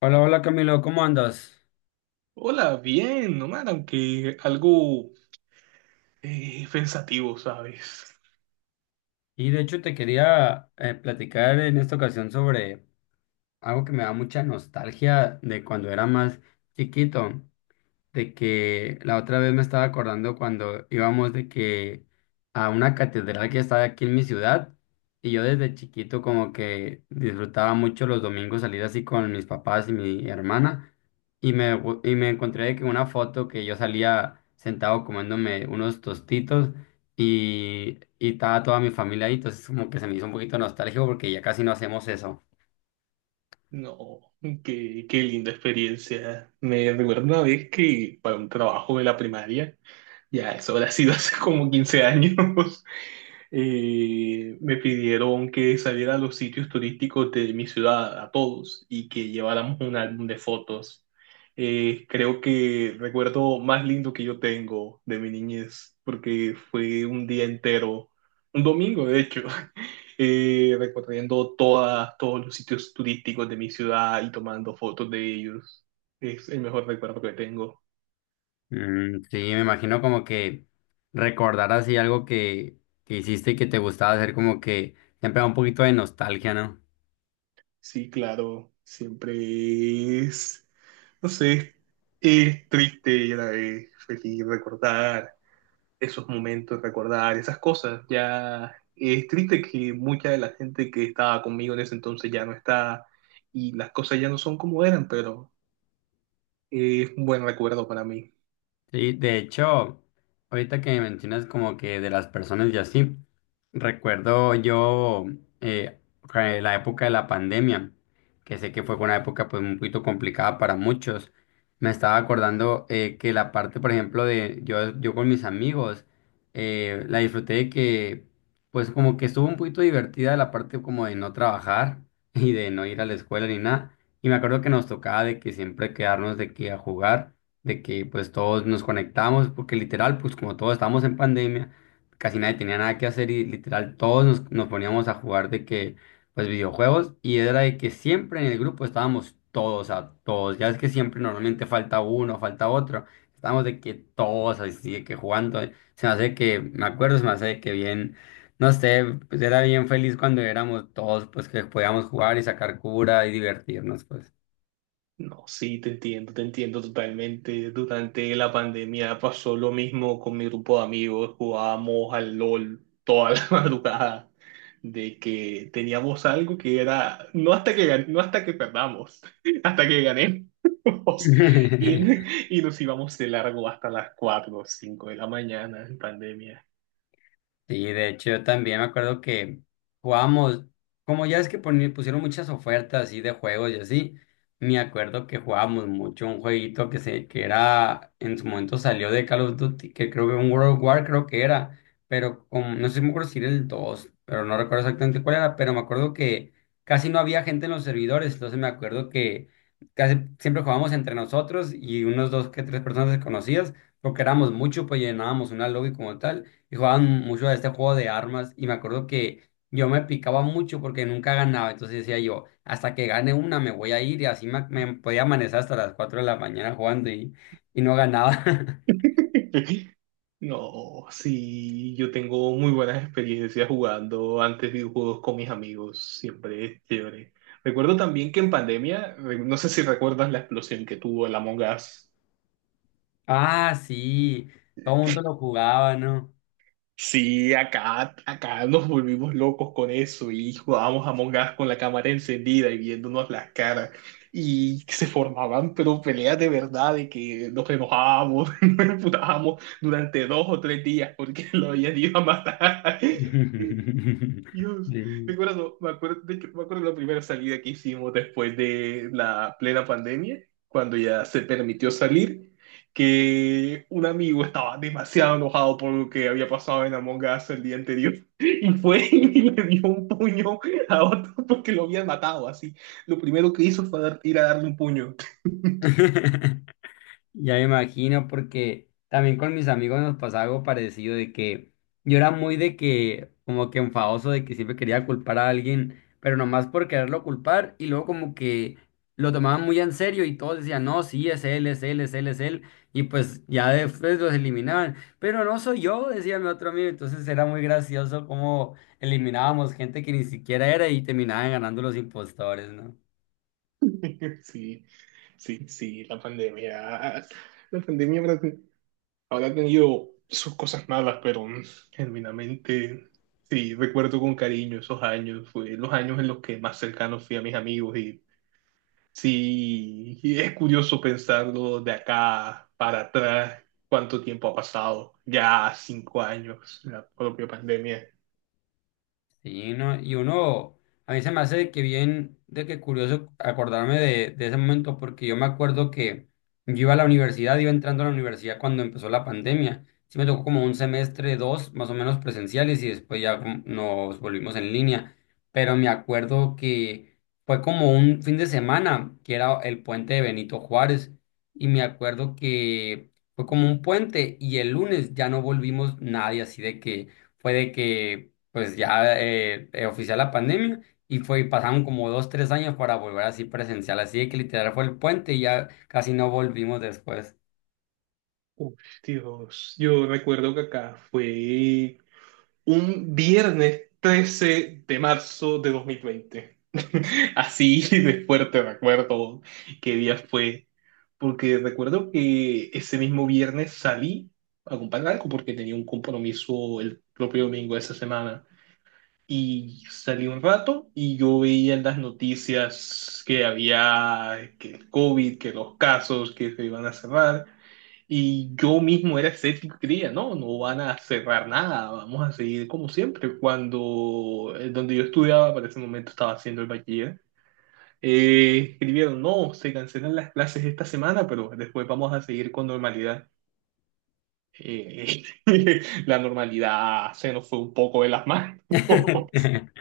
Hola, hola Camilo, ¿cómo andas? Hola, bien, nomás, aunque algo pensativo, ¿sabes? Y de hecho te quería platicar en esta ocasión sobre algo que me da mucha nostalgia de cuando era más chiquito. De que la otra vez me estaba acordando cuando íbamos de que a una catedral que está aquí en mi ciudad, y yo desde chiquito como que disfrutaba mucho los domingos salir así con mis papás y mi hermana, y y me encontré de que una foto que yo salía sentado comiéndome unos tostitos, y estaba toda mi familia ahí, entonces como que se me hizo un poquito nostálgico porque ya casi no hacemos eso. No, qué linda experiencia. Me recuerdo una vez que para un trabajo de la primaria, ya eso habrá sido hace como 15 años. Me pidieron que saliera a los sitios turísticos de mi ciudad, a todos, y que lleváramos un álbum de fotos. Creo que recuerdo más lindo que yo tengo de mi niñez, porque fue un día entero, un domingo de hecho, recorriendo todos los sitios turísticos de mi ciudad y tomando fotos de ellos. Es el mejor recuerdo que tengo. Mm, sí, me imagino como que recordar así algo que hiciste y que te gustaba hacer, como que siempre da un poquito de nostalgia, ¿no? Sí, claro, siempre es, no sé, es triste y a la vez feliz recordar esos momentos, recordar esas cosas. Ya es triste que mucha de la gente que estaba conmigo en ese entonces ya no está y las cosas ya no son como eran, pero es un buen recuerdo para mí. Sí, de hecho, ahorita que me mencionas como que de las personas y así, recuerdo yo eh, que la época de la pandemia, que sé que fue una época pues un poquito complicada para muchos. Me estaba acordando que la parte, por ejemplo, de yo con mis amigos, la disfruté de que pues como que estuvo un poquito divertida la parte como de no trabajar y de no ir a la escuela ni nada. Y me acuerdo que nos tocaba de que siempre quedarnos de que a jugar de que pues todos nos conectamos, porque literal, pues como todos estábamos en pandemia, casi nadie tenía nada que hacer y literal todos nos poníamos a jugar pues videojuegos, y era de que siempre en el grupo estábamos todos, a todos, ya es que siempre normalmente falta uno, falta otro, estábamos de que todos así, de que jugando, se me hace que bien. No sé, pues era bien feliz cuando éramos todos, pues que podíamos jugar y sacar cura y divertirnos, pues. No, sí, te entiendo totalmente. Durante la pandemia pasó lo mismo con mi grupo de amigos. Jugábamos al LOL toda la madrugada, de que teníamos algo que era, no hasta que, no hasta que perdamos, hasta que ganemos. Y, y nos íbamos de largo hasta las 4, o 5 de la mañana en pandemia. Sí, de hecho yo también me acuerdo que jugábamos, como ya es que pusieron muchas ofertas así de juegos y así, me acuerdo que jugábamos mucho un jueguito que era, en su momento salió de Call of Duty, que creo que un World of War creo que era, pero como, no sé si me acuerdo si era el 2, pero no recuerdo exactamente cuál era, pero me acuerdo que casi no había gente en los servidores, entonces me acuerdo que casi siempre jugábamos entre nosotros y unos dos que tres personas desconocidas, porque éramos muchos, pues llenábamos una lobby como tal y jugaban mucho a este juego de armas y me acuerdo que yo me picaba mucho porque nunca ganaba, entonces decía yo, hasta que gane una me voy a ir, y así me podía amanecer hasta las 4 de la mañana jugando, y no ganaba. No, sí, yo tengo muy buenas experiencias jugando antes videojuegos con mis amigos, siempre es chévere. Recuerdo también que en pandemia, no sé si recuerdas la explosión que tuvo el Among Us. Ah, sí, todo el mundo lo jugaba, ¿no? Sí, acá, acá nos volvimos locos con eso y jugábamos Among Us con la cámara encendida y viéndonos las caras, y se formaban pero peleas de verdad de que nos enojábamos, nos emputábamos durante 2 o 3 días porque lo habían ido a matar. Dios, Sí. Me acuerdo, de hecho, me acuerdo la primera salida que hicimos después de la plena pandemia, cuando ya se permitió salir, que un amigo estaba demasiado enojado por lo que había pasado en Among Us el día anterior y fue y le dio un puño a otro porque lo habían matado, así. Lo primero que hizo fue ir a darle un puño. Ya me imagino, porque también con mis amigos nos pasaba algo parecido de que yo era muy como que enfadoso de que siempre quería culpar a alguien, pero nomás por quererlo culpar, y luego como que lo tomaban muy en serio y todos decían, no, sí, es él, es él, es él, es él, y pues ya después los eliminaban, pero no soy yo, decía mi otro amigo, entonces era muy gracioso cómo eliminábamos gente que ni siquiera era y terminaban ganando los impostores, ¿no? Sí, sí, sí, la pandemia. La pandemia habrá tenido sus cosas malas, pero genuinamente sí, recuerdo con cariño esos años. Fue los años en los que más cercano fui a mis amigos y sí, y es curioso pensarlo de acá para atrás, cuánto tiempo ha pasado. Ya 5 años, la propia pandemia. Sí, no, y uno, a mí se me hace de que bien, de que curioso acordarme de ese momento, porque yo me acuerdo que yo iba a la universidad, iba entrando a la universidad cuando empezó la pandemia. Sí me tocó como un semestre, dos, más o menos presenciales, y después ya como nos volvimos en línea. Pero me acuerdo que fue como un fin de semana, que era el puente de Benito Juárez, y me acuerdo que fue como un puente, y el lunes ya no volvimos nadie, así de que fue de que pues ya oficial la pandemia, y fue, y pasaron como dos, tres años para volver así presencial, así de que literal fue el puente y ya casi no volvimos después. Uf, Dios, yo recuerdo que acá fue un viernes 13 de marzo de 2020. Así de fuerte recuerdo qué día fue, porque recuerdo que ese mismo viernes salí a comprar algo porque tenía un compromiso el propio domingo de esa semana. Y salí un rato y yo veía en las noticias que había que el COVID, que los casos, que se iban a cerrar. Y yo mismo era escéptico y creía, no, no van a cerrar nada, vamos a seguir como siempre. Cuando donde yo estudiaba, para ese momento estaba haciendo el bachiller, escribieron, no, se cancelan las clases esta semana, pero después vamos a seguir con normalidad. Eh, la normalidad se nos fue un poco de las manos.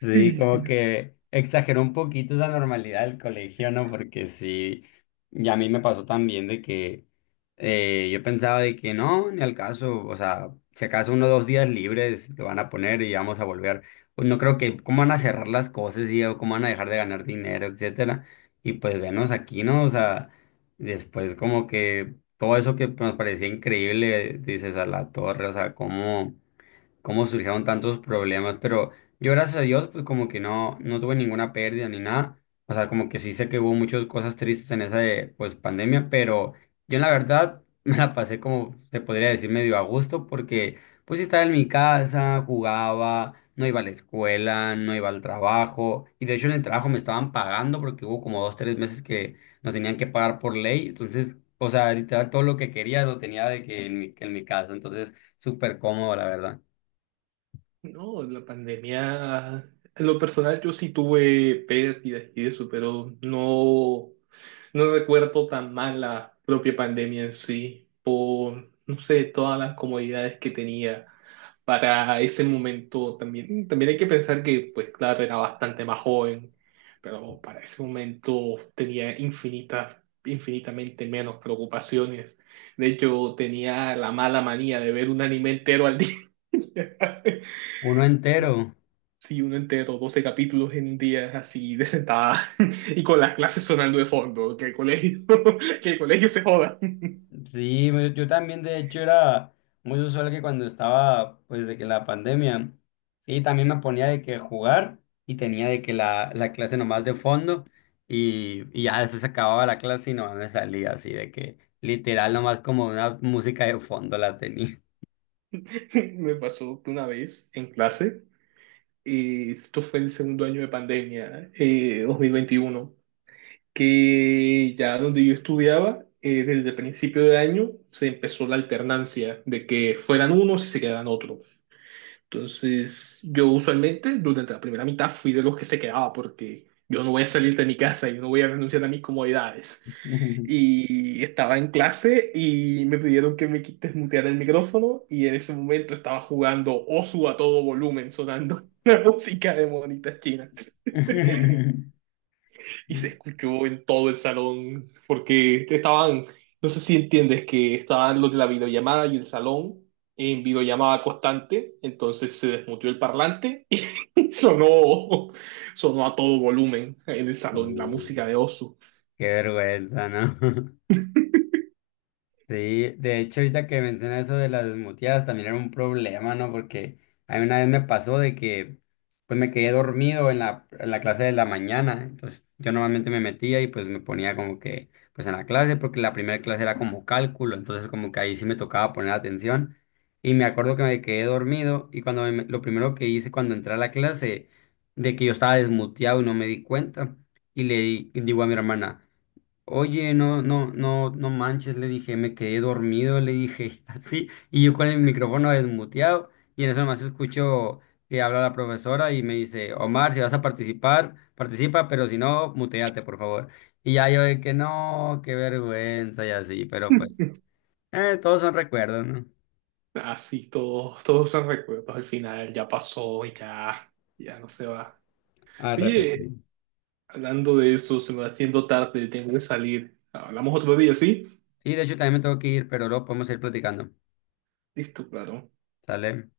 Sí, como que exageró un poquito esa normalidad del colegio, ¿no? Porque sí, ya a mí me pasó también de que yo pensaba de que no, ni al caso, o sea, si acaso uno o dos días libres lo van a poner y vamos a volver. Pues no creo que, ¿cómo van a cerrar las cosas? Y ¿o cómo van a dejar de ganar dinero, etcétera? Y pues venos aquí, ¿no? O sea, después como que todo eso que nos parecía increíble, dices a la torre, o sea, cómo surgieron tantos problemas, pero yo gracias a Dios pues como que no tuve ninguna pérdida ni nada, o sea, como que sí sé que hubo muchas cosas tristes en esa pues pandemia, pero yo en la verdad me la pasé como se podría decir medio a gusto porque pues sí estaba en mi casa, jugaba, no iba a la escuela, no iba al trabajo, y de hecho en el trabajo me estaban pagando porque hubo como dos, tres meses que nos tenían que pagar por ley, entonces, o sea, literal todo lo que quería lo tenía de que en en mi casa, entonces súper cómodo la verdad. No, la pandemia, en lo personal yo sí tuve pérdidas y eso, pero no, no recuerdo tan mal la propia pandemia en sí, por, no sé, todas las comodidades que tenía para ese momento también. También hay que pensar que, pues claro, era bastante más joven, pero para ese momento tenía infinitas, infinitamente menos preocupaciones. De hecho, tenía la mala manía de ver un anime entero al día. Uno entero. Sí, uno entero, 12 capítulos en un día, así de sentada, y con las clases sonando de fondo, que el colegio, que el colegio se joda. Sí, yo también de hecho era muy usual que cuando estaba pues de que la pandemia, sí, también me ponía de que jugar y tenía de que la clase nomás de fondo y ya después se acababa la clase y nomás me salía así de que literal nomás como una música de fondo la tenía. Me pasó que una vez en clase, esto fue el segundo año de pandemia, 2021, que ya donde yo estudiaba, desde el principio de año se empezó la alternancia de que fueran unos y se quedaran otros. Entonces, yo usualmente durante la primera mitad fui de los que se quedaba porque yo no voy a salir de mi casa, yo no voy a renunciar a mis comodidades. Y estaba en clase y me pidieron que me quites mutear el micrófono y en ese momento estaba jugando Osu a todo volumen, sonando la música de monitas chinas. Y se escuchó en todo el salón porque estaban, no sé si entiendes que estaban los de la videollamada y el salón en videollamada constante, entonces se desmuteó el parlante. Sonó, sonó a todo volumen en el salón la Uh, música de Osu. qué vergüenza, ¿no? Sí, de hecho, ahorita que mencionas eso de las desmuteadas, también era un problema, ¿no? Porque a mí una vez me pasó de que, pues me quedé dormido en en la clase de la mañana, entonces yo normalmente me metía y pues me ponía como que, pues en la clase, porque la primera clase era como cálculo, entonces como que ahí sí me tocaba poner atención, y me acuerdo que me quedé dormido, y cuando lo primero que hice cuando entré a la clase, de que yo estaba desmuteado y no me di cuenta, y digo a mi hermana, oye, no, no, no, no manches, le dije, me quedé dormido, le dije, así, y yo con el micrófono desmuteado, y en eso nomás escucho que habla la profesora y me dice, Omar, si vas a participar, participa, pero si no, muteate, por favor. Y ya yo de que no, qué vergüenza y así, pero pues, todos son recuerdos, ¿no? Así todos, todos son recuerdos al final, ya pasó, ya, ya no se va. A Oye, repetir. hablando de eso, se me va haciendo tarde, tengo que salir. Hablamos otro día, ¿sí? Sí, de hecho también me tengo que ir, pero luego podemos ir platicando, Listo, claro. ¿sale?